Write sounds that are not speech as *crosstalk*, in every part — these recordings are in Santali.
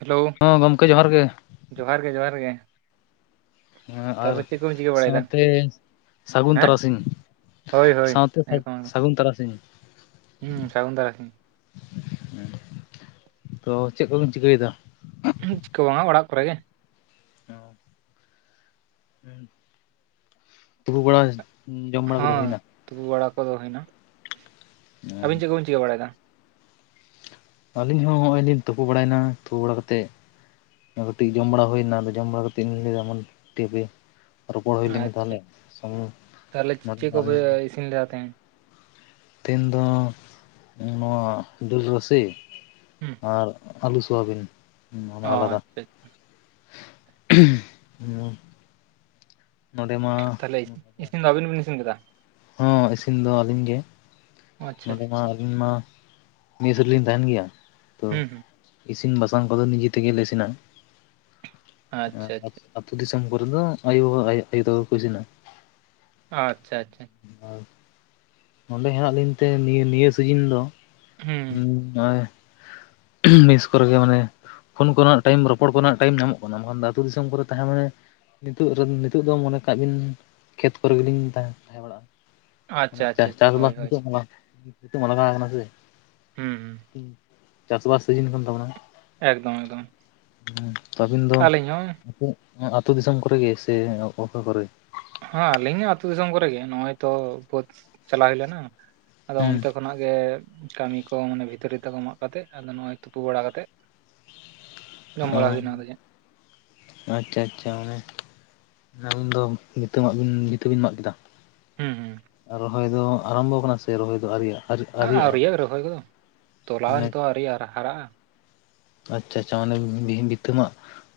ᱦᱮᱞᱳ ᱦᱚᱸ ᱜᱚᱢᱠᱮ ᱡᱚᱦᱟᱨ ᱜᱮ ᱡᱚᱦᱟᱨ ᱜᱮ ᱡᱚᱦᱟᱨ ᱜᱮ ᱦᱮᱸ ᱟᱨ ᱛᱟᱨᱯᱚᱨ ᱪᱮᱫ ᱠᱚᱢ ᱪᱤᱠᱟᱹ ᱵᱟᱲᱟᱭᱮᱫᱟ ᱥᱟᱶᱛᱮ ᱥᱟᱹᱜᱩᱱ ᱦᱮᱸ ᱛᱟᱨᱟᱥᱤᱧ ᱦᱳᱭ ᱦᱳᱭ ᱥᱟᱶᱛᱮ ᱮᱠᱫᱚᱢ ᱮᱠᱫᱚᱢ ᱥᱟᱹᱜᱩᱱ ᱛᱟᱨᱟᱥᱤᱧ ᱦᱩᱸ ᱥᱟᱹᱜᱩᱱ ᱫᱟᱨᱟᱥᱤᱱ ᱦᱮᱸ ᱛᱚ ᱪᱮᱫ ᱠᱚᱵᱤᱱ ᱪᱤᱠᱟᱹᱭᱮᱫᱟ? ᱪᱤᱠᱟᱹ ᱵᱟᱝᱟ ᱚᱲᱟᱜ ᱠᱚᱨᱮ ᱜᱮ ᱾ ᱚ ᱛᱩᱯᱩ ᱵᱟᱲᱟ ᱡᱚᱢ ᱵᱟᱲᱟ ᱠᱚᱫᱚ ᱦᱚᱸ ᱦᱩᱭ ᱱᱟ? ᱛᱩᱯᱩ ᱵᱟᱲᱟ ᱠᱚᱫᱚ ᱦᱩᱭᱱᱟ ᱟᱹᱵᱤᱱ ᱪᱮᱫ ᱠᱚᱵᱤᱱ ᱪᱤᱠᱟᱹ ᱵᱟᱲᱟᱭᱮᱫᱟ? ᱟᱹᱞᱤᱧ ᱦᱚᱸ ᱱᱚᱜ ᱚᱭ ᱞᱤᱧ ᱛᱩᱯᱩ ᱵᱟᱲᱟᱭᱮᱱᱟ ᱛᱩᱯᱩ ᱵᱟᱲᱟ ᱠᱟᱛᱮᱫ ᱠᱟᱹᱴᱤᱡ ᱡᱚᱢ ᱵᱟᱲᱟ ᱦᱩᱭᱱᱟ ᱡᱚᱢ ᱵᱟᱲᱟ ᱠᱟᱛᱮ ᱤᱧ ᱞᱟᱹᱭᱫᱟ ᱢᱟᱱᱮ ᱴᱤᱯᱷᱤ ᱨᱚᱯᱚᱲ ᱦᱩᱭ ᱞᱮᱧ ᱟᱪᱪᱷᱟ ᱛᱟᱦᱚᱞᱮ ᱥᱢᱩ ᱟᱞᱤᱧ ᱥᱤᱱ ᱞᱮᱫᱟᱛᱤᱧ ᱫᱤᱱ ᱫᱚ ᱱᱚᱣᱟ ᱰᱟᱹᱞ ᱨᱟᱥᱤ ᱦᱩᱸ ᱟᱨ ᱟᱞᱩ ᱥᱳᱣᱟᱵᱤᱱ ᱚ ᱟᱞᱟᱫᱟ ᱟᱪᱪᱷᱟ ᱟᱪᱪᱷᱟ, ᱦᱸ ᱱᱚᱰᱮ ᱢᱟ ᱛᱟᱦᱚᱞᱮ ᱤᱥᱤᱱ ᱫᱚ ᱟᱹᱵᱤᱱ ᱵᱤᱱ ᱤᱥᱤᱱ ᱠᱮᱫᱟ? ᱦᱚᱸ ᱤᱥᱤᱱ ᱫᱚ ᱟᱹᱞᱤᱧ ᱜᱮ ᱾ ᱟᱪᱪᱷᱟ ᱱᱚᱰᱮ ᱟᱪᱪᱷᱟ ᱢᱟ ᱟᱹᱞᱤᱧ ᱢᱟ ᱢᱤᱥ ᱨᱤᱞᱤᱧ ᱛᱟᱦᱮᱱ ᱜᱮᱭᱟ ᱛᱚ ᱦᱩᱸ ᱦᱩᱸ ᱤᱥᱤᱱ ᱵᱟᱥᱟᱝ ᱠᱚᱫᱚ ᱱᱤᱡᱮ ᱛᱮᱜᱮᱞ ᱞᱮ ᱤᱥᱤᱱᱟ ᱟᱪᱪᱷᱟ ᱾ ᱟ ᱟᱪᱪᱷᱟ ᱟᱹᱛᱩ ᱫᱤᱥᱚᱢ ᱠᱚᱨᱮᱫᱚ ᱟᱭᱩᱵᱟ ᱟᱭᱳ ᱛᱟᱠᱚ ᱤᱥᱤᱱᱟ ᱾ ᱟᱪᱪᱷᱟ ᱟᱪᱪᱷᱟ ᱱᱚᱸᱰᱮ ᱦᱮᱱᱟᱜ ᱞᱤᱧ ᱛᱮ ᱱᱤᱭᱟᱹ ᱱᱤᱭᱟᱹ ᱥᱤᱡᱤᱱ ᱫᱚ ᱦᱩᱸ ᱱᱚᱜ ᱢᱤᱥ ᱠᱚᱨᱮ ᱜᱮ ᱢᱟᱱᱮ ᱯᱷᱳ ᱠᱚᱨᱮᱱᱟᱜ ᱴᱟᱭᱤᱢ ᱨᱚᱯᱚᱲ ᱠᱚᱨᱮᱱᱟᱜ ᱴᱟᱭᱤᱢ ᱧᱟᱢᱚᱜ ᱠᱟᱱᱟ ᱢᱮᱱᱠᱷᱟᱱ ᱟ ᱟᱹᱛᱩᱳ ᱫᱤᱥᱚᱢ ᱠᱚᱨᱮ ᱛᱟᱦᱮᱸ ᱢᱟᱱᱮ ᱱᱤᱛᱚᱜ ᱨᱮ ᱱᱤᱛᱚᱜ ᱫᱚ ᱢᱚᱱᱮ ᱠᱟᱜ ᱵᱤᱱ ᱠᱷᱮᱛ ᱠᱚᱨᱮᱜᱮᱞᱤᱧ ᱛᱟᱦᱮᱸ ᱵᱟᱲᱟᱜᱼᱟ ᱾ ᱟᱪᱪᱷᱟ ᱟᱪᱪᱷᱟ ᱟᱪᱪᱷᱟ ᱪᱟᱥ ᱦᱳᱭ ᱵᱟᱥ ᱦᱳᱭ ᱠᱚᱫᱚ ᱞᱟᱜᱟᱣ ᱟᱠᱟᱱᱟ ᱥᱮ ᱦᱩᱸ ᱦᱩᱸ ᱪᱟᱥ ᱵᱟᱥ ᱥᱤᱡᱤᱱ ᱠᱟᱱ ᱛᱟᱵᱚᱱᱟ ᱾ ᱮᱠᱫᱚᱢ ᱮᱠᱫᱚᱢ ᱦᱮᱸ ᱟᱹᱵᱤᱱ ᱫᱚ ᱟᱹᱞᱤᱧ ᱦᱚᱸ ᱟ ᱟᱛᱩ ᱫᱤᱥᱚᱢ ᱠᱚᱨᱮ ᱜᱮ ᱥᱮ ᱚᱠᱟ ᱠᱚᱨᱮ? ᱦᱮᱸ ᱟᱹᱞᱤᱧᱟ ᱟᱛᱩ ᱫᱤᱥᱚᱢ ᱠᱚᱨᱮ ᱜᱮ ᱱᱚᱜ ᱚᱭ ᱛᱚ ᱵᱟᱹᱫ ᱪᱟᱞᱟᱣ ᱦᱩᱭ ᱞᱮᱱᱟ ᱟᱫᱚ ᱦᱩᱸ ᱚᱱᱛᱮ ᱠᱷᱚᱱᱟᱜ ᱜᱮ ᱠᱟᱹᱢᱤ ᱠᱚ ᱢᱟᱱᱮ ᱵᱷᱤᱛᱟᱹᱛᱤᱰᱟ ᱠᱚ ᱢᱟᱜ ᱠᱟᱛᱮᱜ ᱟᱫᱚ ᱱᱚᱜ ᱚᱭ ᱛᱩᱯᱩ ᱵᱟᱲᱟ ᱠᱟᱛᱮᱜ *inaudible* ᱚ ᱵᱟᱲᱟ ᱦᱩᱭᱱᱟ ᱟᱫᱚ ᱪᱮᱫ ᱟᱪᱪᱷᱟ ᱟᱪᱪᱷᱟ ᱚᱱᱮ ᱟᱹᱵᱤᱱ ᱫᱚ ᱵᱤᱛᱟᱹ ᱢᱟᱜ ᱵᱤᱱ ᱵᱤᱛᱟᱹ ᱵᱤᱱ ᱢᱟᱜ ᱠᱮᱫᱟ ᱦᱩᱸ ᱦᱩᱸ ᱨᱚᱦᱚᱭ ᱫᱚ ᱟᱨᱟᱢᱵᱚ ᱠᱟᱱᱟ ᱥᱮ ᱨᱚᱦᱚᱭ ᱫᱚ ᱟᱣᱨᱤᱭᱟᱜᱼᱟ? ᱟᱹᱣᱨᱤᱭᱟᱜᱼᱟ ᱨᱚᱦᱚᱭ ᱫᱚ ᱛᱚᱞᱟ ᱢᱟᱱᱮ ᱛᱚ ᱟᱹᱣᱨᱤ ᱦᱟᱨᱟᱜᱼᱟ ᱾ ᱟᱪᱪᱷᱟ ᱟᱪᱪᱷᱟ ᱢᱟᱱᱮ ᱵᱤᱛᱟᱹᱢᱟᱜ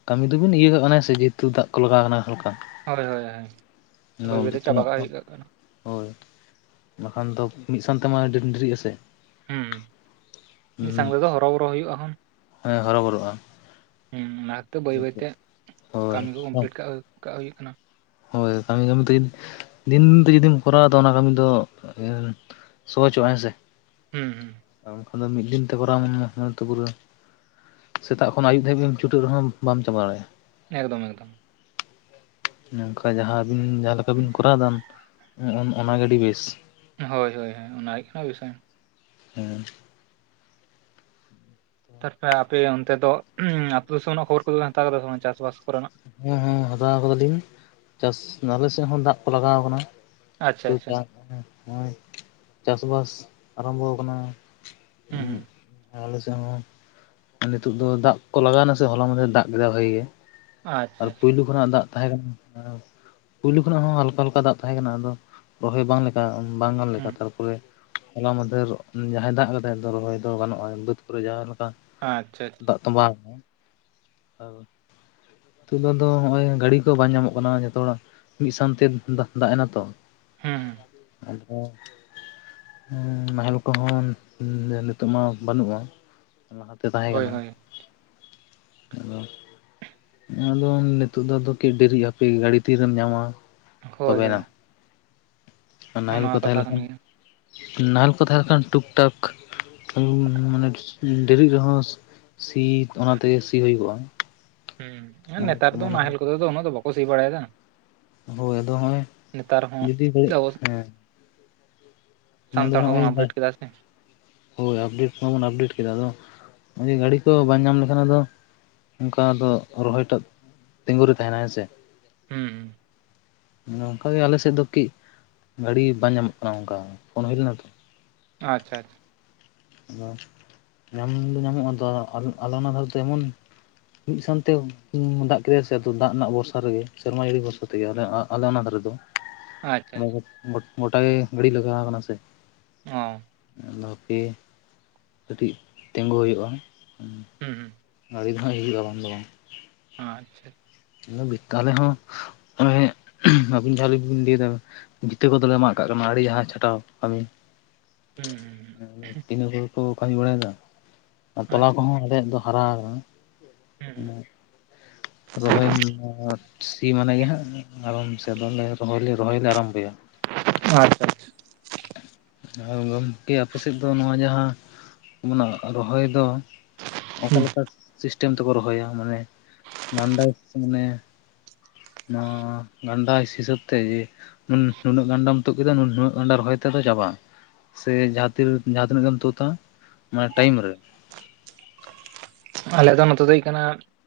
ᱠᱟᱹᱢᱤ ᱫᱚᱵᱤᱱ ᱤᱭᱟᱹ ᱠᱟᱜ ᱠᱟᱱᱟ ᱥᱮ ᱡᱮᱦᱮᱛᱩ ᱫᱟᱜ ᱠᱚ ᱞᱟᱜᱟᱣ ᱟᱠᱟᱱᱟ ᱦᱟᱞᱠᱟ ᱦᱳᱭ ᱦᱳᱭ ᱦᱳᱭ ᱵᱟᱹᱭ ᱵᱟᱹᱭ ᱛᱮ ᱵᱷᱤᱛᱟᱹ ᱪᱟᱵᱟ ᱢᱟᱜ ᱠᱟᱜ ᱠᱚ ᱦᱩᱭᱩᱜ ᱠᱟᱜ ᱠᱟᱱᱟ ᱾ ᱦᱳᱭ ᱵᱟᱠᱷᱟᱱ ᱫᱚ ᱢᱤᱫ ᱥᱟᱶᱛᱮᱢᱟ ᱰᱮᱨᱤᱜ ᱟᱥᱮ ᱾ ᱦᱩᱸ ᱢᱤᱫ ᱥᱟᱝ ᱛᱮᱫᱚ ᱦᱚᱨᱚᱵᱚᱨᱚ ᱦᱩᱭᱩᱜᱼᱟ ᱾ ᱢᱟᱱᱮ ᱦᱚᱨᱚᱵᱚᱨᱚᱜᱼᱟ ᱾ ᱦᱮᱸ ᱚᱱᱟᱛᱚ ᱵᱟᱹᱭ ᱵᱟᱹᱭ ᱛᱮ ᱦᱳᱭ ᱠᱟᱹᱢᱤ ᱠᱚ ᱠᱚᱢᱯᱞᱤᱴ ᱠᱟᱜ ᱠᱟᱜ ᱦᱩᱭᱩᱜ ᱠᱟᱱᱟ ᱾ ᱦᱳᱭ ᱠᱟᱹᱢᱤ ᱠᱟᱹᱢᱤ ᱛᱮ ᱫᱤᱱ ᱫᱤᱱ ᱛᱮ ᱡᱩᱫᱤᱢ ᱠᱚᱨᱟᱣᱟ ᱛᱚ ᱚᱱᱟ ᱠᱟᱹᱢᱤ ᱫᱚ, ᱥᱚ ᱪᱚ ᱦᱸᱟ ᱦᱮ ᱥᱮ ᱦᱩᱸ ᱦᱩᱸ ᱟᱨ ᱩᱱᱠᱷᱟᱱ ᱫᱚ ᱢᱤᱫ ᱫᱤᱱ ᱛᱮ ᱯᱟᱨᱟᱣ ᱯᱩᱨᱟᱹ ᱥᱮᱛᱟᱜ ᱠᱷᱚᱱ ᱟᱹᱩᱵ ᱫᱷᱟᱹᱵᱤᱡ ᱪᱩᱴᱟᱹᱜ ᱨᱮᱦᱚᱸ ᱵᱟᱢ ᱡᱟᱵᱟ ᱫᱟᱲᱮᱭᱟᱜᱼᱟ, ᱮᱠᱫᱚᱢ ᱮᱠᱫᱚᱢ, ᱱᱚᱝᱠᱟ ᱡᱟᱦᱟᱸ ᱟᱹᱵᱤᱱ ᱡᱟᱦᱟᱸ ᱞᱮᱠᱟ ᱵᱤᱱ ᱠᱚᱨᱟᱣ ᱫᱟᱱ ᱚᱱᱟᱜᱮ ᱟᱹᱰᱤ ᱵᱮᱥ, ᱦᱳᱭ ᱦᱳᱭ ᱦᱳᱭ ᱚᱱᱟ ᱚᱱᱟ ᱜᱮᱥᱮ,, ᱦᱮᱸ ᱛᱟᱨᱯᱚᱨᱮ ᱟᱯᱮ ᱚᱱᱛᱮ ᱫᱚ ᱟᱹᱛᱩᱳ ᱫᱤᱥᱚᱢ ᱨᱮᱱᱟᱜ ᱠᱷᱚᱵᱚᱨ ᱠᱚᱫᱚ ᱦᱟᱛᱟᱣ ᱠᱟᱫᱟ ᱦᱮ ᱵᱟᱝ ᱪᱟᱥ ᱵᱟᱥ ᱠᱚᱥ ᱠᱚᱨᱮᱱᱟᱜ? ᱦᱮᱸ ᱦᱮᱸ ᱦᱟᱛᱟᱣ ᱟᱠᱟᱫᱟᱞᱤᱧ ᱪᱟᱥ ᱟᱞᱮ ᱥᱮᱫ ᱦᱚᱸ ᱫᱟᱜ ᱠᱚ ᱞᱟᱜᱟᱣ ᱟᱠᱟᱱᱟ, ᱟᱪᱪᱷᱟ ᱟᱪᱪᱷᱟ ᱱᱚᱜᱚᱭ ᱪᱟᱥᱵᱟᱥ ᱟᱨᱟᱢᱵᱷᱚ ᱟᱠᱟᱱᱟ᱾ ᱦᱮᱸ ᱟᱞᱮ ᱥᱮᱫ ᱦᱚᱸ ᱱᱤᱛᱚᱜ ᱫᱚ ᱫᱟᱜ ᱠᱚ ᱞᱟᱜᱟᱣᱱᱟ ᱥᱮ ᱦᱚᱞᱟ ᱢᱟᱫᱮᱨ ᱨᱮ ᱫᱟᱜ ᱠᱮᱫᱟ ᱵᱷᱟᱜᱤ ᱜᱮ ᱾ ᱟᱪᱪᱷᱟ ᱟᱨ ᱟᱪᱪᱷᱟ ᱯᱳᱭᱞᱳ ᱠᱷᱚᱱᱟᱜ ᱫᱟᱜ ᱛᱟᱦᱮᱸ ᱠᱟᱱᱟ ᱯᱳᱭᱞᱳ ᱠᱷᱚᱱᱟᱜ ᱦᱚᱸ ᱦᱟᱞᱠᱟ ᱦᱟᱞᱠᱟ ᱫᱟᱜ ᱛᱟᱦᱮᱸ ᱠᱟᱱᱟ ᱟᱫᱚ, ᱨᱚᱦᱚᱭ ᱵᱟᱝ ᱞᱮᱠᱟ ᱵᱟᱝ ᱜᱟᱱ ᱞᱮᱠᱟ ᱦᱩᱸ ᱛᱟᱨᱯᱚᱨᱮ, ᱦᱚᱞᱟ ᱢᱚᱫᱽᱫᱷᱮᱨ ᱡᱟᱦᱟᱸᱭ ᱫᱟᱜ ᱠᱟᱫᱟᱭ ᱫᱚ ᱨᱚᱦᱚᱭ ᱫᱚ ᱜᱟᱱᱚᱜᱼᱟ ᱵᱟᱹᱫᱽ ᱠᱚᱨᱮ ᱡᱟᱦᱟᱸ ᱞᱮᱠᱟ ᱟᱪᱪᱷᱟ ᱟᱪᱷ ᱫᱟᱜ ᱛᱚᱸᱵᱟᱣ ᱠᱟᱱᱟ ᱱᱤᱛᱚᱜ ᱫᱚ ᱦᱚᱭ ᱜᱟᱹᱰᱤ ᱠᱚ ᱵᱟᱝ ᱧᱟᱢᱚᱜ ᱠᱟᱱᱟ ᱡᱚᱛᱚ ᱦᱚᱲᱟᱜ ᱢᱤᱫ ᱥᱟᱶᱛᱮ ᱫᱟᱜ ᱮᱱᱟ ᱛᱚ, ᱦᱮᱸ ᱦᱮᱸ ᱟᱫᱚ ᱱᱟᱦᱮᱞ ᱠᱚᱦᱚᱸ ᱱᱤᱛᱳᱜ ᱢᱟ ᱵᱟᱹᱱᱩᱜᱼᱟ, ᱞᱟᱦᱟᱛᱮ ᱛᱟᱦᱮᱸ ᱦᱳᱭ ᱠᱟᱱᱟ ᱦᱳᱭ ᱟᱫᱚ, ᱟᱫᱚ ᱱᱤᱛᱚᱜ ᱫᱚ ᱟᱫᱚ ᱠᱤ ᱰᱮᱨᱤᱜ ᱟᱯᱮ ᱜᱟᱹᱰᱤ ᱛᱤᱨᱮᱢ ᱧᱟᱢᱟ ᱦᱳᱭ ᱛᱚᱵᱮᱱᱟ ᱦᱳᱭ ᱦᱚᱸᱜᱼᱚ ᱱᱟᱦᱮᱞ ᱠᱚ ᱱᱚᱣᱟ ᱛᱟᱦᱮᱸ ᱠᱟᱛᱷᱟ ᱠᱟᱱ ᱞᱮᱱᱠᱷᱟᱱ ᱜᱮᱭᱟ ᱱᱟᱦᱮᱞ ᱠᱚ ᱛᱟᱦᱮᱱ ᱞᱮᱱ ᱠᱷᱟᱱ ᱴᱩᱠ ᱴᱟᱠ *unintelligible* ᱰᱮᱨᱤᱜ ᱨᱮᱦᱚᱸ, ᱥᱤ ᱚᱱᱟ ᱛᱮᱜᱮ ᱥᱤ ᱦᱩᱭ ᱠᱚᱜᱼᱟ ᱦᱩᱸ ᱱᱮᱛᱟᱨ ᱫᱚ ᱱᱟᱦᱮᱞ ᱠᱚᱫᱚ ᱫᱚ ᱩᱱᱟᱹᱜ ᱫᱚ ᱵᱟᱠᱚ ᱥᱤ ᱵᱟᱲᱟᱭᱮᱫᱟ, ᱦᱳᱭ ᱟᱫᱚ ᱦᱚᱸᱜᱚᱭ ᱱᱮᱛᱟᱨ ᱦᱚᱸ ᱡᱩᱫᱤ ᱟᱵᱚ *unintelligible* ᱦᱮᱸ, ᱧᱮᱞ ᱫᱚ ᱥᱟᱱᱛᱟᱲ ᱦᱚᱸᱵᱚᱱ *unintelligible* ᱟᱯᱰᱮᱴ ᱵᱟᱫᱽ ᱠᱮᱫᱟ ᱥᱮ ᱦᱳᱭ ᱟᱯᱰᱮᱴ ᱢᱟᱵᱚᱱ ᱟᱯᱰᱮᱴ ᱠᱮᱫᱟ ᱟᱫᱚ ᱜᱟᱹᱰᱤ ᱠᱚ ᱵᱟᱝ ᱧᱟᱢ ᱞᱮᱠᱷᱟᱱ ᱟᱫᱚ ᱚᱱᱠᱟ ᱫᱚ ᱨᱚᱦᱚᱭ ᱴᱟᱜ ᱛᱤᱸᱜᱩ ᱨᱮ ᱛᱟᱦᱮᱱᱟ ᱦᱮᱸ ᱥᱮ, ᱦᱩᱸ ᱦᱩᱸ ᱱᱚᱝᱠᱟᱜᱮ ᱟᱞᱮᱥᱮᱫ ᱫᱚ ᱠᱟᱹᱡ ᱜᱟᱹᱰᱤ ᱵᱟᱝ ᱧᱟᱢᱚᱜ ᱠᱟᱱᱟ ᱚᱱᱠᱟ ᱯᱷᱳᱱ ᱦᱳᱭ ᱞᱮᱱᱟ ᱛᱚ, ᱟᱪᱪᱷᱟ ᱟᱪᱪᱷᱟ, ᱟᱫᱚ ᱧᱟᱢ ᱫᱚ ᱧᱟᱢᱚᱜᱼᱟ ᱟᱫᱚ ᱟᱞᱮ ᱚᱱᱟ ᱫᱷᱟᱨᱮ ᱫᱚ ᱮᱢᱚᱱ, ᱢᱤᱫ ᱥᱟᱶᱛᱮ *unintelligible* ᱫᱟᱜ ᱠᱮᱫᱟᱭ ᱥᱮ ᱫᱟᱜ ᱨᱮᱱᱟᱜ ᱵᱷᱚᱨᱥᱟ ᱨᱮᱜᱮ ᱥᱮᱨᱢᱟ ᱡᱟᱹᱲᱤ ᱵᱷᱚᱨᱥᱟ ᱛᱮᱜᱮ ᱟᱞᱮ ᱚᱱᱟ ᱫᱷᱟᱨᱮ ᱫᱚ, ᱟᱪᱪᱷᱟ ᱚᱱᱮ ᱟᱪᱪᱷᱟ ᱜᱚᱴ ᱜᱚᱴ ᱜᱚᱴᱟ ᱜᱮ ᱜᱟᱹᱰᱤ ᱞᱟᱜᱟᱣ ᱠᱟᱱᱟ ᱥᱮ ᱦᱚ ᱟᱫᱚ ᱦᱟᱯᱮ ᱠᱟᱹᱴᱤᱡ ᱛᱤᱸᱜᱳ ᱦᱳᱭᱳᱜᱼᱟ, ᱦᱩᱸ ᱦᱩᱸ ᱜᱟᱹᱰᱤ ᱦᱚᱸ ᱦᱤᱡᱩᱜᱼᱟ ᱵᱟᱝ ᱫᱚ ᱵᱟᱝ ᱚᱱᱟ ᱟᱪᱪᱷᱟ ᱚᱱᱮ ᱵᱮᱠᱟᱞᱮ ᱦᱚᱸ *unintelligible* ᱟᱹᱵᱤᱱ ᱡᱟᱦᱟ ᱨᱮᱵᱮᱱ ᱞᱟᱹᱭᱮᱫᱟ ᱵᱤᱱ ᱵᱷᱤᱛᱟᱹ ᱠᱚᱫᱚᱞᱮ ᱢᱟᱜ ᱠᱟᱜ ᱠᱟᱱᱟ ᱟᱹᱲᱤ ᱡᱟᱦᱟᱸ ᱪᱷᱟᱴᱟᱣ ᱠᱟᱹᱢᱤ ᱦᱩᱸ ᱦᱩᱸ ᱦᱩᱸ ᱛᱤᱦᱤᱧ ᱦᱚᱭ ᱠᱚ ᱠᱟᱹᱢᱤ ᱵᱟᱲᱟᱭᱮᱫᱟ ᱟᱨ ᱛᱚᱞᱟ ᱟᱪᱪᱷᱟ ᱠᱚᱦᱚᱸ ᱟᱞᱮᱭᱟᱜ ᱫᱚ ᱦᱟᱨᱟ ᱟᱠᱟᱱᱟ, ᱦᱩᱸ ᱦᱩᱸ ᱚᱱᱮ *inaudible* ᱨᱚᱦᱚᱭ *unintelligible* ᱥᱤ ᱢᱟᱱᱮ ᱜᱮ ᱦᱟᱸᱜ ᱟᱨᱚᱢ ᱥᱮ ᱫᱚᱢᱮ ᱨᱚᱦᱚᱭ ᱞᱮ ᱨᱚᱦᱚᱭᱞᱮ ᱟᱨᱟᱢ ᱵᱚᱭᱟ ᱟᱪᱪᱷᱟ ᱟᱨ ᱜᱚᱢᱠᱮ ᱟᱯᱮ ᱥᱮᱫ ᱫᱚ ᱱᱚᱣᱟ ᱡᱟᱦᱟᱸ ᱨᱚᱦᱚᱭ ᱫᱚ ᱦᱩᱸ ᱚᱠᱟᱮᱠᱟ ᱥᱤᱥᱴᱮᱢ ᱛᱮ ᱠᱚ ᱨᱚᱦᱚᱭᱟ ᱢᱟᱱᱮ ᱜᱟᱱᱰᱟ ᱥᱮ ᱢᱟᱱᱮ ᱱᱚᱣᱟ ᱜᱟᱱᱰᱟ ᱦᱤᱥᱟᱹᱵ ᱛᱮ ᱡᱮ ᱦᱩᱸ ᱱᱩᱱᱟᱹᱜ ᱜᱟᱱᱰᱟᱢ ᱛᱩᱫ ᱠᱮᱫᱟ ᱱᱩᱱᱟᱹᱜ ᱜᱟᱱᱰᱟ ᱨᱚᱦᱚᱭ ᱛᱮᱫᱚ ᱪᱟᱵᱟᱜ-ᱟ ᱥᱮ ᱡᱟᱦᱟᱸ ᱛᱤ ᱡᱟᱦᱟᱸ ᱛᱤᱱᱟᱹᱜ ᱜᱮᱢ ᱛᱩᱫᱟ ᱚᱱᱟ ᱴᱟᱭᱤᱢ ᱨᱮ ᱟᱞᱮ ᱫᱚ ᱱᱚᱛᱮ ᱫᱚ ᱦᱩᱭᱩᱜ ᱠᱟᱱᱟ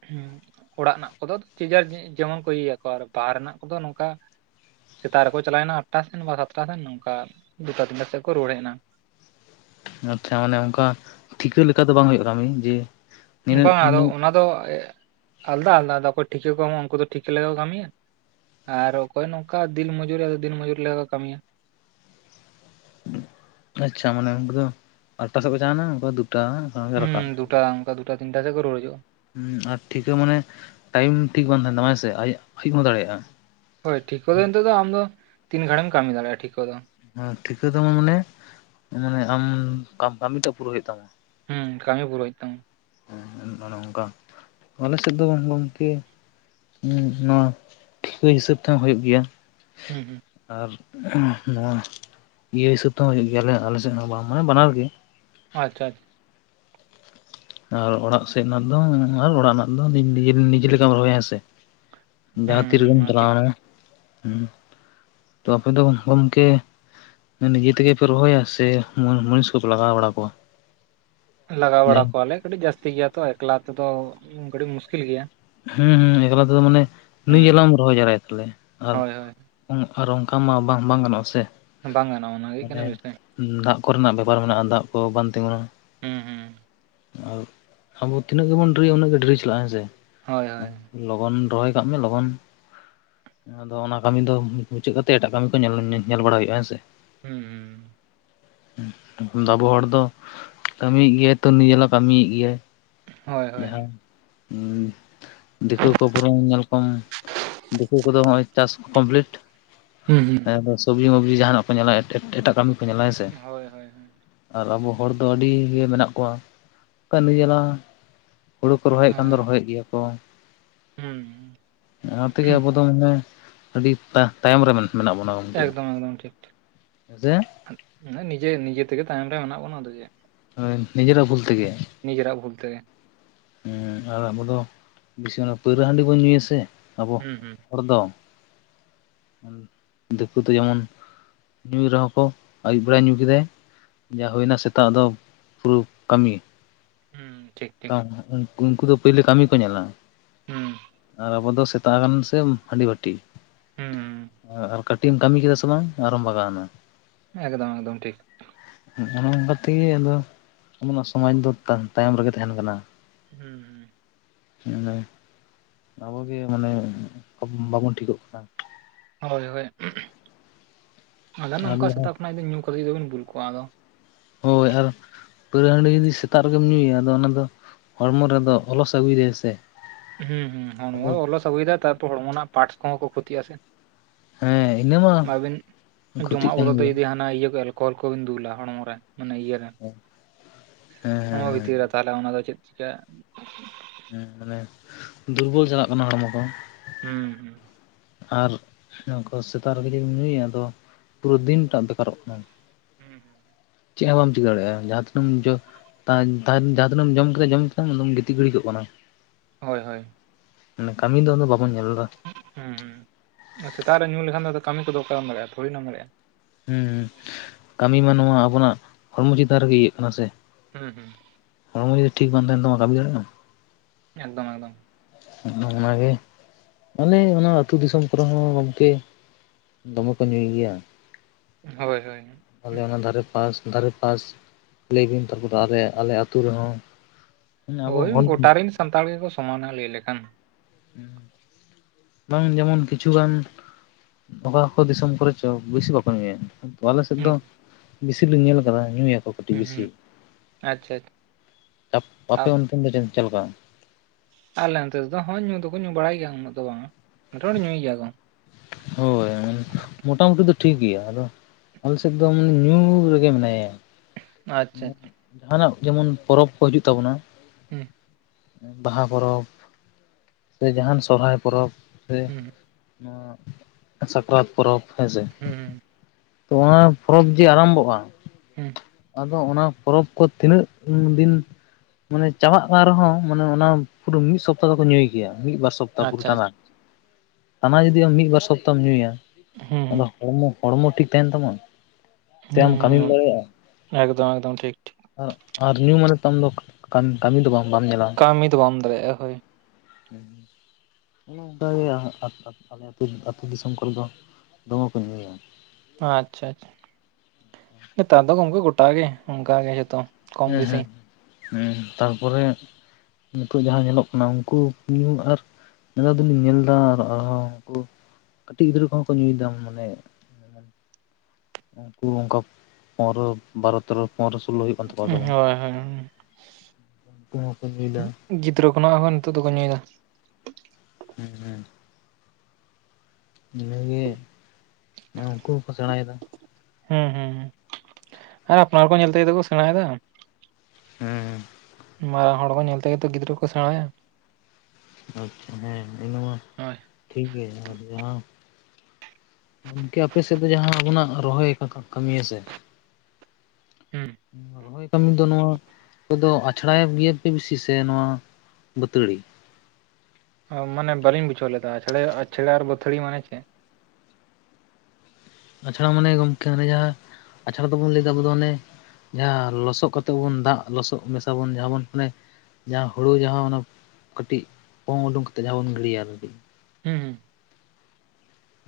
ᱦᱩᱸ ᱚᱲᱟᱜ ᱨᱮᱱᱟᱜ ᱠᱚᱫᱚ ᱡᱮ ᱡᱟᱨ ᱡᱮᱢᱚᱱ ᱠᱚ ᱤᱭᱟᱹ ᱭᱟᱠᱚ ᱟᱨ ᱵᱟᱦᱟᱨ ᱨᱮᱱᱟᱜ ᱠᱚ ᱫᱚ ᱱᱚᱝᱠᱟ ᱥᱮᱛᱟᱜ ᱨᱮᱠᱚ ᱪᱟᱞᱟᱣᱱᱟ ᱟᱴᱴᱟ ᱥᱮᱱ ᱵᱟ ᱥᱟᱛᱴᱟ ᱥᱮᱱ ᱱᱚᱝᱠᱟ ᱫᱩᱴᱟ ᱛᱤᱱᱴᱟ ᱥᱮᱫ ᱠᱚ ᱨᱩᱣᱟᱹᱲ ᱦᱮᱡ ᱮᱱᱟ ᱟᱪᱪᱷᱟ ᱟᱱᱮ ᱚᱱᱠᱟ ᱴᱷᱤᱠᱟᱹ ᱞᱮᱠᱟ ᱫᱚ ᱵᱟᱝ ᱦᱩᱭᱩᱜ-ᱟ ᱠᱟᱢᱤ ᱡᱮ ᱱᱤᱱᱟᱹᱜ ᱵᱟᱝ ᱟᱫᱚ ᱱᱤᱱᱟᱹᱜ ᱚᱱᱟ ᱫᱚ ᱟᱞᱟᱫᱟ ᱟᱞᱟᱫᱟ ᱟᱞᱟᱫᱟ ᱫᱟᱠᱚ ᱴᱷᱤᱠᱟᱹ ᱠᱚ ᱮᱢᱟ ᱩᱱᱠᱩ ᱫᱚ ᱴᱷᱤᱠᱟᱹ ᱞᱮᱠᱟ ᱠᱚ ᱠᱟᱹᱢᱤᱭᱟ ᱟᱨ ᱚᱠᱚᱭ ᱱᱚᱝᱠᱟ ᱫᱤᱱ ᱢᱚᱡᱩᱨ ᱟᱚ ᱫᱤᱱ ᱢᱚᱡᱩᱨᱤ ᱞᱮᱠᱟ ᱠᱚ ᱠᱟᱹᱢᱤᱭᱟ ᱟᱪᱪᱷᱟ ᱢᱟᱱᱮ ᱩᱱᱠᱩ ᱫᱚ ᱟᱴᱴᱟ ᱥᱮᱫ ᱠᱚ ᱪᱟᱣᱱᱟ ᱩᱱᱠᱩᱣᱟᱜ ᱫᱩᱴᱟ ᱟᱹᱦ ᱦᱩᱸ ᱫᱩᱴᱟ ᱚᱱᱠᱟ ᱫᱩᱴᱟ ᱛᱤᱱᱴᱟ ᱠᱷᱟᱱ ᱠᱚ ᱨᱩᱣᱟᱹᱲ ᱦᱤᱡᱩᱜᱼᱟ ᱦᱩᱸ ᱟᱨ ᱴᱷᱤᱠᱟᱹ ᱢᱟᱱᱮ ᱴᱟᱭᱤᱢ ᱴᱷᱤᱠ ᱵᱟᱝ ᱛᱟᱦᱮᱱ ᱛᱟᱢᱟ ᱦᱮᱸᱥᱮ ᱟᱭᱩ ᱟᱭᱩᱵ ᱦᱚᱸ ᱫᱟᱲᱮᱭᱟᱜᱼᱟ ᱦᱳᱭ ᱴᱷᱤᱠᱟᱹ ᱞᱮᱱᱛᱮᱫᱚ ᱟᱢ ᱫᱚ ᱛᱤᱱ ᱜᱷᱟᱹᱲᱤᱢ ᱠᱟᱹᱢᱤ ᱫᱟᱲᱮᱭᱟᱜᱼᱟ ᱴᱷᱤᱠᱟᱹ ᱫᱚ ᱦᱮᱸ ᱴᱷᱤᱠᱟᱹ ᱫᱚ ᱢᱟᱱᱮ ᱢᱟᱱᱮ ᱟᱢ ᱠᱟᱹᱢᱤ ᱴᱟᱜ ᱯᱩᱨᱟᱹᱣ ᱦᱩᱭᱩᱜ ᱛᱟᱢᱟ ᱦᱩᱸ ᱠᱟᱹᱢᱤ *unintelligible* ᱛᱟᱢᱟ ᱦᱮᱸ ᱚᱱᱮ ᱚᱝᱠᱟ ᱟᱞᱮ ᱥᱮᱫ ᱫᱚ ᱩᱱ ᱱᱩᱝᱠᱤᱱ *unintelligible* ᱴᱷᱤᱠᱟᱹ ᱦᱤᱥᱟᱹᱵ ᱛᱮ ᱦᱚᱸ ᱦᱩᱭᱩᱜ ᱜᱮᱭᱟ ᱦᱩᱸ ᱦᱩᱸ ᱟᱨ ᱱᱚᱣᱟ ᱤᱭᱟᱹ ᱦᱤᱥᱟᱹᱵᱽ ᱛᱮᱦᱚᱸ ᱦᱩᱭᱩᱜ ᱜᱮᱭᱟ ᱟᱞᱮ ᱟᱞᱮ ᱥᱮᱫ ᱦᱚᱸ ᱵᱟᱝ ᱢᱟᱱᱮ ᱵᱟᱱᱟᱨ ᱜᱮ ᱟᱪᱪᱷᱟ ᱟᱪ ᱟᱨ ᱚᱲᱟᱜ ᱥᱮᱫ ᱨᱮᱱᱟᱜ ᱫᱚ ᱟᱨ ᱚᱲᱟᱜ ᱨᱮᱱᱟᱜ ᱫᱚ ᱱᱤᱡᱮ ᱞᱮᱠᱟᱢ ᱨᱚᱦᱚᱭᱟ ᱦᱮᱸ ᱥᱮ ᱦᱩᱸ ᱡᱟᱦᱟᱸ ᱛᱤ ᱦᱩᱸ ᱨᱮᱜᱮᱢ ᱢᱟ ᱴᱷᱤᱠ ᱪᱟᱞᱟᱣᱱᱟ ᱦᱮᱸ ᱛᱚ ᱟᱯᱮ ᱫᱚ ᱜᱚᱢᱠᱮ ᱱᱤᱡᱮ ᱛᱮᱜᱮ ᱯᱮ ᱨᱚᱦᱚᱭᱟ ᱥᱮ ᱢᱩᱱᱤᱥ ᱠᱚᱯᱮ ᱞᱟᱜᱟᱣ ᱵᱟᱲᱟ ᱠᱚᱣᱟ ᱞᱟᱜᱟᱣ ᱵᱟᱲᱟ ᱦᱮᱸ ᱠᱚᱣᱟ ᱞᱮ ᱠᱟᱹᱴᱤᱡ ᱡᱟᱹᱥᱛᱤ ᱜᱮᱭᱟ ᱛᱚ ᱮᱠᱞᱟ ᱛᱮ ᱫᱚ ᱠᱟᱹᱴᱤᱡ ᱢᱩᱥᱠᱤᱞ ᱜᱮᱭᱟ ᱦᱩᱸ ᱦᱩᱸ ᱮᱠᱞᱟ ᱛᱮᱫᱚ ᱢᱟᱱᱮ ᱦᱩᱸ ᱦᱩᱸ, ᱱᱤ-ᱡᱟᱞᱟᱢ ᱨᱚᱦᱚᱭ ᱡᱟᱣᱨᱟᱭᱟ ᱛᱟᱦᱞᱮ ᱟᱨ ᱦᱳᱭ ᱦᱳᱭ ᱟᱨ ᱚᱱᱠᱟ ᱢᱟ ᱵᱟᱝ ᱵᱟᱝ ᱜᱟᱱᱚᱜ-ᱟ ᱥᱮ ᱵᱟᱝ ᱜᱟᱱᱚᱜ-ᱟ ᱚᱱᱟ ᱜᱮ ᱠᱟᱱᱟ ᱢᱟᱱᱮ ᱵᱮᱥᱚᱭ ᱫᱟᱜ ᱠᱚᱨᱮ ᱱᱟᱜ ᱵᱮᱯᱟᱨ ᱢᱮᱱᱟᱜ-ᱟ ᱫᱟᱜ ᱠᱚ ᱵᱟᱝ ᱛᱤᱸᱜᱩᱱᱟ ᱦᱩᱸ ᱦᱩᱸ ᱟᱨ ᱟᱵᱚ ᱛᱤᱱᱟᱹᱜ ᱜᱮᱵᱚᱱ ᱰᱮᱨᱤᱭᱟ ᱩᱱᱟᱹᱜ ᱜᱮ ᱰᱮᱨᱤ ᱪᱟᱞᱟᱜ-ᱟ ᱦᱮᱸᱥᱮ ᱦᱳᱭ ᱦᱳᱭ ᱞᱚᱜᱚᱱ ᱨᱚᱦᱚᱭ ᱠᱟᱜ ᱢᱮ ᱞᱚᱜᱚᱱ ᱟᱫᱚ ᱚᱱᱟ ᱠᱟᱹᱢᱤ ᱫᱚ ᱢᱩᱪᱟᱹᱫ ᱠᱟᱛᱮ ᱮᱴᱟᱜ ᱠᱟᱹᱢᱤ ᱠᱚ ᱧᱮᱞ ᱧᱮᱞ ᱵᱟᱲᱟᱟᱭ ᱦᱩᱭᱩᱜ-ᱟ ᱦᱮᱸᱥᱮ ᱦᱩᱸ ᱦᱩᱸ ᱟᱵᱚ ᱦᱚᱲ ᱫᱚ ᱠᱟᱹᱢᱤᱭᱮᱫ ᱜᱮᱭᱟᱭ ᱛᱚ ᱱᱤ-ᱡᱟᱞᱟ ᱠᱟᱹᱢᱤᱭᱮᱫ ᱜᱮᱭᱟᱭ ᱦᱳᱭ ᱦᱳᱭ ᱡᱟᱦᱟᱸ ᱦᱩ ᱫᱤᱠᱩ ᱠᱚ ᱵᱚᱨᱚᱢ ᱧᱮᱞ ᱠᱚᱢ ᱫᱤᱠᱩ ᱠᱚ ᱫᱚ ᱱᱚᱜ-ᱚᱭ ᱪᱟᱥ ᱠᱚᱢᱯᱞᱤᱴ ᱦᱩᱸ ᱦᱩᱸ ᱟᱫᱚ ᱥᱚᱵᱽᱡᱤ ᱢᱚᱵᱡᱤ ᱡᱟᱦᱟᱱᱟᱜ ᱠᱚ ᱧᱮᱞᱟ ᱮᱴᱟᱜ ᱠᱟᱹᱢᱤ ᱠᱚ ᱧᱮᱞᱟ ᱦᱮᱸ ᱥᱮ ᱦᱳᱭ ᱦᱳᱭ ᱦᱳᱭ ᱟᱨ ᱟᱵᱚ ᱦᱚᱲ ᱫᱚ ᱟᱹᱰᱤ ᱜᱮ ᱢᱮᱱᱟᱜ ᱠᱚᱣᱟ ᱠᱟᱹ ᱱᱤ-ᱡᱟᱞᱟ ᱦᱩᱲᱩ ᱠᱚ ᱨᱚᱦᱚᱭ ᱮᱫ ᱠᱷᱟᱱ ᱫᱚ ᱦᱳᱭ, ᱨᱚᱦᱚᱭ ᱮᱫ ᱜᱮᱭᱟ ᱠᱚ ᱦᱩᱸ ᱚᱱᱟ ᱛᱮᱜᱮ ᱟᱵᱚ ᱫᱚ ᱟᱹᱰᱤ ᱛᱟᱭᱚᱢ ᱨᱮ ᱢᱮᱱᱟᱜ ᱵᱚᱱᱟ ᱜᱚᱢᱠᱮ ᱮᱠᱫᱚᱢ ᱮᱠᱫᱚᱢ ᱴᱷᱤᱠ ᱥᱮ ᱱᱤᱡᱮ ᱱᱤᱡᱮ ᱛᱮ ᱜᱮ ᱛᱟᱭᱚᱢ ᱨᱮ ᱢᱮᱱᱟᱜ ᱵᱚᱱᱟ ᱟᱫᱚ ᱪᱮᱫ ᱦᱚᱭ ᱱᱤᱡᱮᱨᱟᱜ ᱵᱷᱩᱞ ᱛᱮᱜᱮ ᱱᱤᱡᱮᱨᱟᱜ ᱵᱷᱩᱞ ᱛᱮᱜᱮ ᱦᱩ ᱟᱨ ᱟᱵᱚ ᱫᱚ ᱵᱤᱥᱤ ᱚᱱᱟ ᱯᱟᱹᱣᱨᱟᱹ ᱦᱟᱺᱰᱤ ᱵᱚᱱ ᱧᱩᱭᱟᱥᱮ ᱟᱵᱚ ᱦᱩᱸ ᱦᱩᱸ ᱦᱚᱲ ᱫᱚ ᱫᱤᱠᱩ ᱫᱚ ᱡᱮᱢᱚᱱ ᱧᱩᱭ ᱨᱮᱦᱚᱸ ᱠᱚ ᱟᱹᱭᱩᱵ ᱵᱮᱲᱟ ᱧᱩ ᱠᱮᱫᱟᱭ ᱡᱟ ᱦᱩᱭᱱᱟ ᱥᱮᱛᱟᱜ ᱫᱚ ᱯᱩᱨᱟᱹ ᱠᱟᱹᱢᱤ ᱦᱩᱸ ᱴᱷᱤᱠ ᱴᱷᱤᱠ ᱩᱱᱠᱩ ᱫᱚ ᱯᱳᱭᱞᱳ ᱠᱟᱹᱢᱤ ᱠᱚ ᱧᱮᱞᱟ ᱦᱩᱸ ᱟᱵᱚᱫᱚ ᱥᱮᱛᱟᱜ ᱟᱠᱟᱱ ᱥᱮ ᱦᱟᱺᱰᱤ ᱵᱟᱹᱴᱷᱤ ᱦᱩᱸ ᱟᱨ ᱠᱟᱹᱴᱤᱡ ᱮᱢ ᱠᱟᱹᱢᱤ ᱠᱮᱫᱟ ᱥᱮ ᱵᱟᱝ ᱟᱨᱚᱢ ᱵᱟᱜᱟᱣ ᱮᱱᱟ ᱮᱠᱫᱚᱢ ᱮᱠᱫᱚᱢ ᱴᱷᱤᱠ ᱚᱱᱮ ᱚᱱᱠᱟ ᱛᱮ ᱜᱮ ᱟᱫᱚ ᱟᱵᱚᱱᱟᱜ ᱥᱚᱢᱟᱡᱽ ᱫᱚ ᱛᱟᱭᱚᱢ ᱨᱮ ᱜᱮ ᱛᱟᱦᱮᱱ ᱠᱟᱱᱟ ᱦᱩᱸ ᱦᱩᱸ *unintelligible* ᱟᱵᱚᱜᱮ ᱢᱟᱱᱮ ᱵᱟᱵᱚᱱ ᱴᱷᱤᱠᱚᱜ ᱠᱟᱱᱟ ᱦᱳᱭ ᱦᱳᱭ ᱟᱫᱚ ᱟᱨ ᱚᱝᱠᱟ ᱡᱟᱦᱟᱸ ᱥᱮᱛᱟᱜ ᱠᱷᱚᱱᱟᱜ ᱫᱚ ᱧᱩ ᱠᱟᱛᱮᱛ ᱫᱚᱵᱚᱱ ᱵᱩᱞ ᱠᱚᱜ-ᱟ ᱟᱫᱚ ᱦᱳᱭ ᱟᱨ ᱯᱟᱹᱣᱨᱟᱹ ᱦᱟᱺᱰᱤ ᱡᱩᱫᱤ ᱥᱮᱛᱟᱜ ᱨᱮᱜᱮᱢ ᱧᱩᱭᱟ ᱟᱫᱚ ᱚᱱᱟ ᱫᱚ ᱦᱚᱲᱢᱚ ᱨᱮᱫᱚ ᱟᱞᱚᱥ ᱟᱹᱜᱩᱭ ᱜᱮᱭᱟᱭ ᱥᱮ ᱦᱩᱸ ᱦᱩᱸ ᱟᱫᱚ ᱦᱚᱲᱢᱚ ᱚᱞᱚᱥ ᱟᱹᱜᱩᱭᱮᱫᱟ ᱛᱟᱨᱯᱚᱨ ᱦᱚᱲᱢᱚ ᱨᱮᱱᱟᱜ ᱯᱟᱨᱴᱥ ᱠᱚᱦᱚᱸ ᱠᱚ ᱠᱷᱚᱛᱤᱜ ᱟᱥᱮ ᱦᱮᱸ ᱤᱱᱟᱹ ᱢᱟ ᱟᱵᱤᱱ ᱡᱚᱢᱟᱜ ᱠᱷᱚᱛᱤᱜ ᱠᱟᱱ ᱵᱚᱫᱚᱞ ᱛᱮ ᱜᱮᱭᱟ ᱡᱩᱫᱤ ᱦᱟᱱᱟ ᱤᱭᱟᱹ ᱠᱚ ᱮᱞ ᱠᱚᱞ ᱠᱚᱵᱤᱱ ᱫᱩᱞᱟ ᱢᱟᱱᱮ ᱤᱭᱟᱹ ᱨᱮ ᱦᱮᱸ ᱦᱮᱸ ᱦᱟᱲᱢᱚ ᱦᱮᱸ ᱵᱷᱤᱛᱤᱨ ᱨᱮ ᱛᱟᱦᱚᱞᱮ ᱚᱱᱟ ᱫᱚ ᱪᱮᱫ ᱪᱤᱠᱟᱹᱜ-ᱟ ᱦᱩ ᱢᱟᱱᱮ ᱫᱩᱨᱵᱚᱞ ᱪᱟᱞᱟᱜ ᱠᱟᱱᱟ ᱦᱚᱲᱢᱚ ᱠᱚ ᱦᱩᱸ ᱦᱩᱸ ᱟᱨ ᱚᱱᱟ ᱠᱚ ᱥᱮᱛᱟᱜ ᱨᱮᱜᱮ ᱡᱩᱫᱤᱢ ᱧᱩᱭᱟ ᱟᱫᱚ ᱯᱩᱨᱟᱹ ᱫᱤᱱᱴᱟᱜ ᱵᱮᱠ ᱦᱩᱸ ᱦᱩᱸ ᱪᱮᱫ ᱦᱚᱸ ᱵᱟᱢ ᱪᱤᱠᱟᱹ ᱫᱟᱲᱮᱭᱟᱜ-ᱟ ᱡᱟᱦᱟᱸ ᱛᱤᱱᱟᱹᱜ ᱡᱚ ᱟ ᱡᱟᱦᱟᱸ ᱛᱤᱱᱟᱹᱜ ᱮᱢ ᱡᱚᱢ ᱠᱮᱫᱟ ᱡᱚᱢ ᱠᱮᱫᱟᱢ ᱟᱫᱚᱢ ᱜᱤᱛᱤᱡ ᱜᱤᱲᱤ ᱠᱚᱜ ᱠᱟᱱᱟ ᱦᱳᱭ ᱦᱳᱭ ᱢᱟᱱᱮ ᱠᱟᱹᱢᱤ ᱫᱚ ᱵᱟᱵᱚᱱ ᱧᱮᱞ ᱮᱫᱟ ᱦᱮᱸ ᱦᱩᱸ ᱥᱮᱛᱟᱜ ᱨᱮ ᱧᱩ ᱞᱮᱠᱷᱟᱱ ᱫᱚ ᱠᱟᱹᱢᱤ ᱠᱚᱫᱚ ᱚᱠᱟᱨᱮ ᱫᱟᱲᱮᱭᱟᱜ-ᱟ ᱛᱷᱩᱲᱤ ᱱᱟᱢ ᱫᱟᱲᱮᱭᱟᱜ-ᱟ ᱦᱩ ᱠᱟᱹᱢᱤ ᱢᱟ ᱱᱚᱣᱟ ᱟᱵᱚᱱᱟᱜ ᱦᱚᱲᱢᱚ ᱪᱮᱛᱟᱱ ᱨᱮᱜᱮ ᱤᱭᱟᱹᱜ ᱠᱟᱱᱟ ᱥᱮ ᱾ ᱦᱩᱸ ᱦᱩᱸ ᱦᱚᱲᱢᱚ ᱡᱩᱫᱤ ᱴᱷᱤᱠ ᱵᱟᱝ ᱛᱟᱦᱮᱱ ᱛᱟ ᱠᱟᱹᱢᱤ ᱫᱟᱲᱮᱭᱟᱜ-ᱟᱢ ᱮᱠᱫᱚᱢ ᱮᱠᱫᱚᱢ ᱚᱱᱟᱜᱮ ᱢᱟᱱᱮ ᱚᱱᱟ ᱟᱹᱛᱩ ᱫᱤᱥᱚᱢ ᱠᱚᱨᱮ ᱦᱚᱸ ᱜᱚᱝᱠᱮ ᱫᱚᱢᱮ ᱠᱚ ᱧᱩᱭ ᱜᱮᱭᱟ ᱾ ᱦᱳᱭ ᱦᱳᱭ ᱛᱟᱦᱞᱮ ᱦᱩᱸ, ᱚᱱᱟ ᱫᱷᱟᱨᱮ ᱯᱟᱥ ᱫᱷᱟᱨᱮ ᱯᱟᱥ ᱞᱟᱹᱭ ᱵᱤᱱ ᱛᱟᱨᱯᱚᱨ ᱟᱞᱮ ᱟᱞᱮ ᱟᱹᱛᱩ ᱨᱮᱦᱚᱸ ᱟᱵᱚ ᱦᱳᱭ ᱦᱚᱲ ᱜᱚᱴᱟ ᱨᱮᱱ ᱥᱟᱱᱛᱟᱲ ᱜᱮᱠᱚ ᱥᱚᱢᱟᱱᱟ ᱞᱟᱹᱭ ᱞᱮᱠᱷᱟᱱ᱾ ᱵᱟᱝ ᱡᱮᱢᱚᱱ ᱠᱤᱪᱷᱩᱜᱟᱱ ᱚᱠᱟ ᱠᱚ ᱫᱤᱥᱚᱢ ᱠᱚᱨᱮ ᱪᱚ ᱵᱮᱥᱤ ᱵᱟᱠᱚ ᱧᱩᱭᱟ ᱟᱞᱮ ᱥᱮᱫ ᱫᱚ ᱟᱪᱪᱷᱟ ᱵᱤᱥᱤ ᱞᱮ ᱧᱮᱞ ᱟᱠᱟᱫᱟ ᱧᱩᱭᱟᱠᱚ ᱟᱹᱰᱤ ᱦᱩᱸ ᱦᱩᱸ ᱵᱮᱥᱤ ᱟᱪᱪᱷᱟ ᱟᱪᱪᱷᱟ ᱟᱯᱮ ᱟᱨ ᱚᱱᱛᱮᱱ ᱫᱚ ᱪᱮᱫ ᱞᱮᱠᱟ? ᱟᱞᱮ ᱱᱚᱛᱮ ᱫᱚ ᱦᱚ ᱧᱩ ᱫᱚᱠᱚ ᱧᱩ ᱵᱟᱲᱟᱭ ᱜᱮᱭᱟ ᱩᱱᱟᱹᱜ ᱫᱚ ᱵᱟᱝ ᱦᱚᱲ ᱧᱩᱭ ᱜᱮᱭᱟ ᱠᱚ ᱾ ᱦᱳᱭ ᱢᱚᱴᱟᱢᱩᱴᱤ ᱫᱚ ᱴᱷᱤᱠ ᱜᱮᱭᱟ ᱟᱫᱚ ᱟᱞᱮᱥᱮᱫ ᱫᱚ ᱢᱟᱱᱮ ᱧᱩ ᱨᱮᱜᱮ ᱢᱮᱱᱟᱭᱟ᱾ ᱟᱪᱪᱷᱟ ᱢᱟᱱᱮ ᱡᱟᱦᱱᱟᱜ ᱡᱮᱢᱚᱱ ᱯᱚᱨᱚᱵᱽ ᱠᱚ ᱦᱤᱡᱩᱜ ᱛᱟᱵᱚᱱᱟ ᱦᱮᱸ ᱵᱟᱦᱟ ᱯᱚᱨᱚᱵᱽ ᱥᱮ ᱡᱟᱦᱟᱱ ᱥᱚᱨᱦᱟᱭ ᱯᱚᱨᱚᱵᱽ ᱥᱮ ᱦᱩᱸ ᱱᱚᱣᱟ ᱥᱟᱠᱨᱟᱛ ᱯᱚᱨᱚᱵᱽ ᱦᱮᱸᱥᱮ ᱦᱩᱸ ᱛᱚ ᱚᱱᱟ ᱯᱚᱨᱚᱵᱽ ᱡᱮ ᱟᱨᱚᱢᱵᱷᱚᱜᱼᱟ ᱦᱮᱸ ᱟᱫᱚ ᱚᱱᱟ ᱯᱚᱨᱚᱵᱽ ᱠᱚ ᱛᱤᱱᱟᱹᱜ ᱫᱤᱱ ᱢᱟᱱᱮ ᱪᱟᱵᱟᱜ ᱠᱟᱱ ᱨᱮᱦᱚᱸ ᱢᱟᱱᱮ ᱚᱱᱟ ᱯᱩᱨᱟᱹ ᱢᱤᱫ ᱥᱚᱯᱛᱟ ᱫᱚᱠᱚ ᱧᱩᱭ ᱜᱮᱭᱟ ᱢᱤᱫ ᱵᱟᱨ ᱥᱚᱯᱛᱟ ᱯᱩ ᱟᱪᱪᱷᱟ ᱴᱟᱱᱟ ᱟᱪᱪᱷᱟ ᱴᱟᱱᱟ ᱡᱩᱫᱤ ᱟᱢ ᱢᱤᱫ ᱵᱟᱨ ᱥᱚᱯᱛᱟᱢ ᱧᱩᱭᱟ ᱦᱩᱸ ᱟᱫᱚ ᱦᱩᱸ ᱦᱚᱲᱢᱚ ᱦᱚᱲᱢᱚ ᱴᱷᱤᱠ ᱛᱟᱦᱮᱱ ᱛᱟᱢᱟ ᱾ ᱦᱩᱸ ᱦᱩᱸ ᱮᱠᱫᱚᱢ ᱮᱠᱫᱚᱢ ᱴᱷᱤᱠ ᱴᱷᱤᱠ ᱟᱨ ᱟᱨ ᱧᱩ ᱢᱟᱱᱮ ᱛ ᱟᱢ ᱫᱚ ᱠᱟᱹᱢᱤ ᱫᱚ ᱵᱟᱝ ᱵᱟᱢ ᱧᱮᱞᱟ ᱠᱟᱹᱢᱤ ᱵᱟᱢ ᱫᱟᱲᱮᱭᱟᱜᱼᱟ ᱦᱳᱭ ᱦᱩᱸ ᱦᱩᱸ ᱚᱱᱮ ᱚᱱᱠᱟᱜᱮ ᱟᱞᱮ ᱟᱹᱛᱩ ᱟᱹᱛᱩ ᱫᱤᱥᱚᱢ ᱠᱚᱨᱮ ᱫᱚ ᱫᱚᱢᱮ ᱠᱚ ᱧᱩᱭᱟ ᱟᱪᱪᱷᱟ ᱟᱪᱷᱟ ᱱᱮᱛᱟᱨ ᱫᱚ ᱜᱚᱝᱠᱮ ᱜᱚᱴᱟ ᱜᱮ ᱚᱱᱠᱟ ᱜᱮ ᱡᱚᱛᱚ ᱾ ᱦᱮᱸ ᱦᱮᱸ ᱦᱮᱸ ᱛᱟᱨᱯᱚᱨᱮ ᱱᱤᱛᱚᱜ ᱡᱟᱦᱟᱸ ᱧᱮᱞᱚᱜ ᱠᱟᱱᱟ ᱩᱱᱠᱩ ᱧᱩ ᱟᱨ ᱱᱮᱛᱟᱨ ᱫᱚᱞᱤᱧ ᱧᱮᱞᱫᱟ ᱟᱨ ᱟᱨᱦᱚᱸ ᱩᱱᱠᱩ ᱠᱟᱹᱴᱤᱡ ᱜᱤᱫᱽᱨᱟᱹ ᱠᱚᱦᱚᱸ ᱠᱚ ᱧᱩᱭᱫᱟ ᱢᱟᱱᱮ ᱩᱱᱠᱩ ᱚᱱᱠᱟ ᱯᱚᱱᱮᱨᱚ ᱵᱟᱨᱚ ᱛᱮᱨᱚ ᱯᱚᱱᱮᱨᱚ ᱥᱳᱞᱞᱳ ᱦᱩᱭᱩᱜ ᱠᱟᱱ ᱛᱟᱠᱚᱣᱟ ᱥᱮ ᱵᱟᱝ ᱦᱳᱭ ᱦᱳᱭ ᱩᱱᱠᱩ ᱦᱚᱸᱠᱚ ᱧᱩᱭᱫᱟ *unintelligible* ᱜᱤᱫᱽᱨᱟᱹ ᱠᱷᱚᱱᱟᱜ ᱦᱚᱸ ᱱᱤᱛᱚᱜ ᱫᱚᱠᱚ ᱧᱩᱭᱮᱫᱟ ᱾ ᱦᱮᱸ ᱦᱩᱸ ᱤᱱᱟᱹᱜᱮ ᱩᱱᱠᱩ ᱦᱚᱸᱠᱚ ᱥᱮᱬᱟᱭᱮᱫᱟ ᱦᱮᱸ ᱦᱮᱸ ᱟᱨ ᱟᱯᱱᱟᱨ ᱠᱚ ᱧᱮᱞᱛᱮᱜᱚ ᱠᱚ ᱥᱮᱬᱟᱭᱮᱫᱟ ᱦᱮᱸ ᱢᱟᱨᱟᱝ ᱦᱚᱲ ᱠᱚ ᱧᱮᱞ ᱛᱮᱜᱮ ᱛᱚ ᱜᱤᱫᱽᱨᱟᱹ ᱠᱚ ᱥᱮᱬᱟᱭᱟ ᱟᱪᱪᱷᱟ ᱦᱮᱸ ᱤᱱᱟᱹᱢᱟ ᱴᱷᱤᱠ ᱜᱮᱭᱟ ᱟᱨ ᱡᱟᱦᱟ ᱜᱚᱝᱠᱮ ᱟᱯᱮ ᱥᱮᱫ ᱫᱚ ᱡᱟᱦᱟᱸ ᱟᱵᱚᱱᱟᱜ ᱨᱚᱦᱚᱭ ᱠᱟ ᱠᱟ ᱠᱟᱹᱢᱤ ᱦᱮᱸᱥᱮ ᱦᱮᱸ ᱨᱚᱦᱚᱭ ᱠᱟᱹᱢᱤ ᱫᱚ ᱱᱚᱣᱟ ᱠᱚᱫᱚ ᱟᱪᱷᱲᱟᱭ ᱜᱮᱭᱟ ᱯᱮ ᱵᱮᱥᱤ ᱥᱮ ᱱᱚᱣᱟ ᱵᱩᱛᱟᱹᱲᱤ ᱢᱟᱱᱮ ᱵᱟᱹᱞᱤᱧ ᱵᱩᱡᱷᱟᱹᱣ ᱞᱮᱫᱟ ᱪᱷᱟᱲᱟ ᱟᱪᱷᱲᱟ ᱟᱨ ᱵᱟᱹᱛᱷᱟᱹᱲᱤ ᱢᱟᱱᱮ ᱪᱮᱫ ᱟᱪᱷᱲᱟ ᱢᱟᱱᱮ ᱜᱚᱢᱠᱮ ᱦᱟᱱᱮ ᱡᱟᱦᱟᱸ ᱟᱪᱷᱲᱟ ᱫᱚᱟᱵᱚᱱ ᱞᱟᱹᱭᱫᱟ ᱟᱵᱚ ᱫᱚ ᱚᱱᱮ ᱡᱟᱦᱟᱸ ᱞᱚᱥᱚᱫ ᱠᱟᱛᱮᱜ ᱵᱚᱱ ᱫᱟᱜ ᱞᱚᱥ ᱢᱮᱥᱟ ᱵᱚᱱ ᱡᱟᱦᱟᱸ ᱵᱚᱱ ᱢᱟᱱᱮ ᱡᱟᱦᱟᱸ ᱦᱳᱲᱳ ᱡᱟᱦᱟᱸ ᱚᱱᱟ ᱠᱟᱹᱴᱤᱡ ᱯᱚᱝ ᱩᱰᱩᱝ ᱠᱟᱛᱮ ᱡᱟᱦᱟᱸ ᱵᱚᱱ ᱜᱤᱰᱤᱭᱟ ᱟᱨ ᱠᱟᱹᱴᱤᱡ ᱦᱩᱸ ᱦᱩᱸ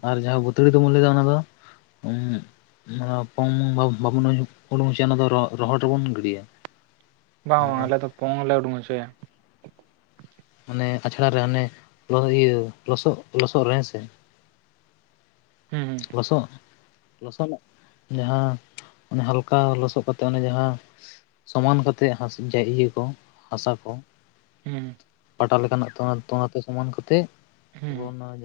ᱟᱨ ᱡᱟᱦᱟᱸ ᱵᱟᱹᱛᱲᱤ ᱫᱚᱵᱚᱱ ᱞᱟᱹᱭ ᱮᱫᱟ ᱚᱱᱟ ᱫᱚ ᱯᱚᱝ ᱡᱚᱝ ᱵᱟ ᱵᱟᱵᱟᱱ ᱦᱩᱰᱩᱝ ᱦᱚᱪᱚᱭᱟ ᱚᱱᱟ ᱨᱚᱦᱚᱲ ᱨᱮᱵᱚᱱ ᱜᱤᱰᱤᱭᱟ ᱵᱟᱝ ᱢᱟᱱᱮ ᱵᱟᱝ ᱟᱞᱮ ᱫᱚ ᱯᱚᱝᱞᱮ ᱳᱰᱳᱝ ᱦᱚᱪᱮᱭᱟ ᱢᱟᱱᱮ ᱟᱪᱲᱟ ᱨᱮ ᱦᱟᱱᱮ ᱞᱚᱦᱚ ᱤᱭᱟᱹ ᱞᱚᱥᱚᱜ ᱞᱚᱥᱚᱫ ᱨᱮ ᱦᱮᱸ ᱥᱮ ᱦᱩᱸ ᱦᱩᱸ *unintelligible* ᱞᱚᱥᱚᱫ ᱞᱚᱥᱚᱫ ᱡᱟᱦᱟᱸ ᱚᱱᱮ ᱦᱟᱞᱠᱟ ᱞᱚᱥᱚᱫ ᱠᱟᱛᱮ ᱚᱱᱮ ᱡᱟᱦᱟᱸ ᱥᱚᱢᱟᱱ ᱠᱟᱛᱮᱫ ᱡᱟ ᱤᱭᱟᱹ ᱠᱚ ᱦᱟᱥᱟ ᱠᱚ ᱦᱮᱸ ᱯᱟᱴᱟ ᱞᱮᱠᱟᱱᱟᱜ ᱛ *unintelligible* ᱛᱚᱛᱮ ᱥᱚᱢᱟᱱ ᱠᱟᱛᱮᱜ ᱦᱩᱸ ᱟᱵᱚ ᱚᱱᱟ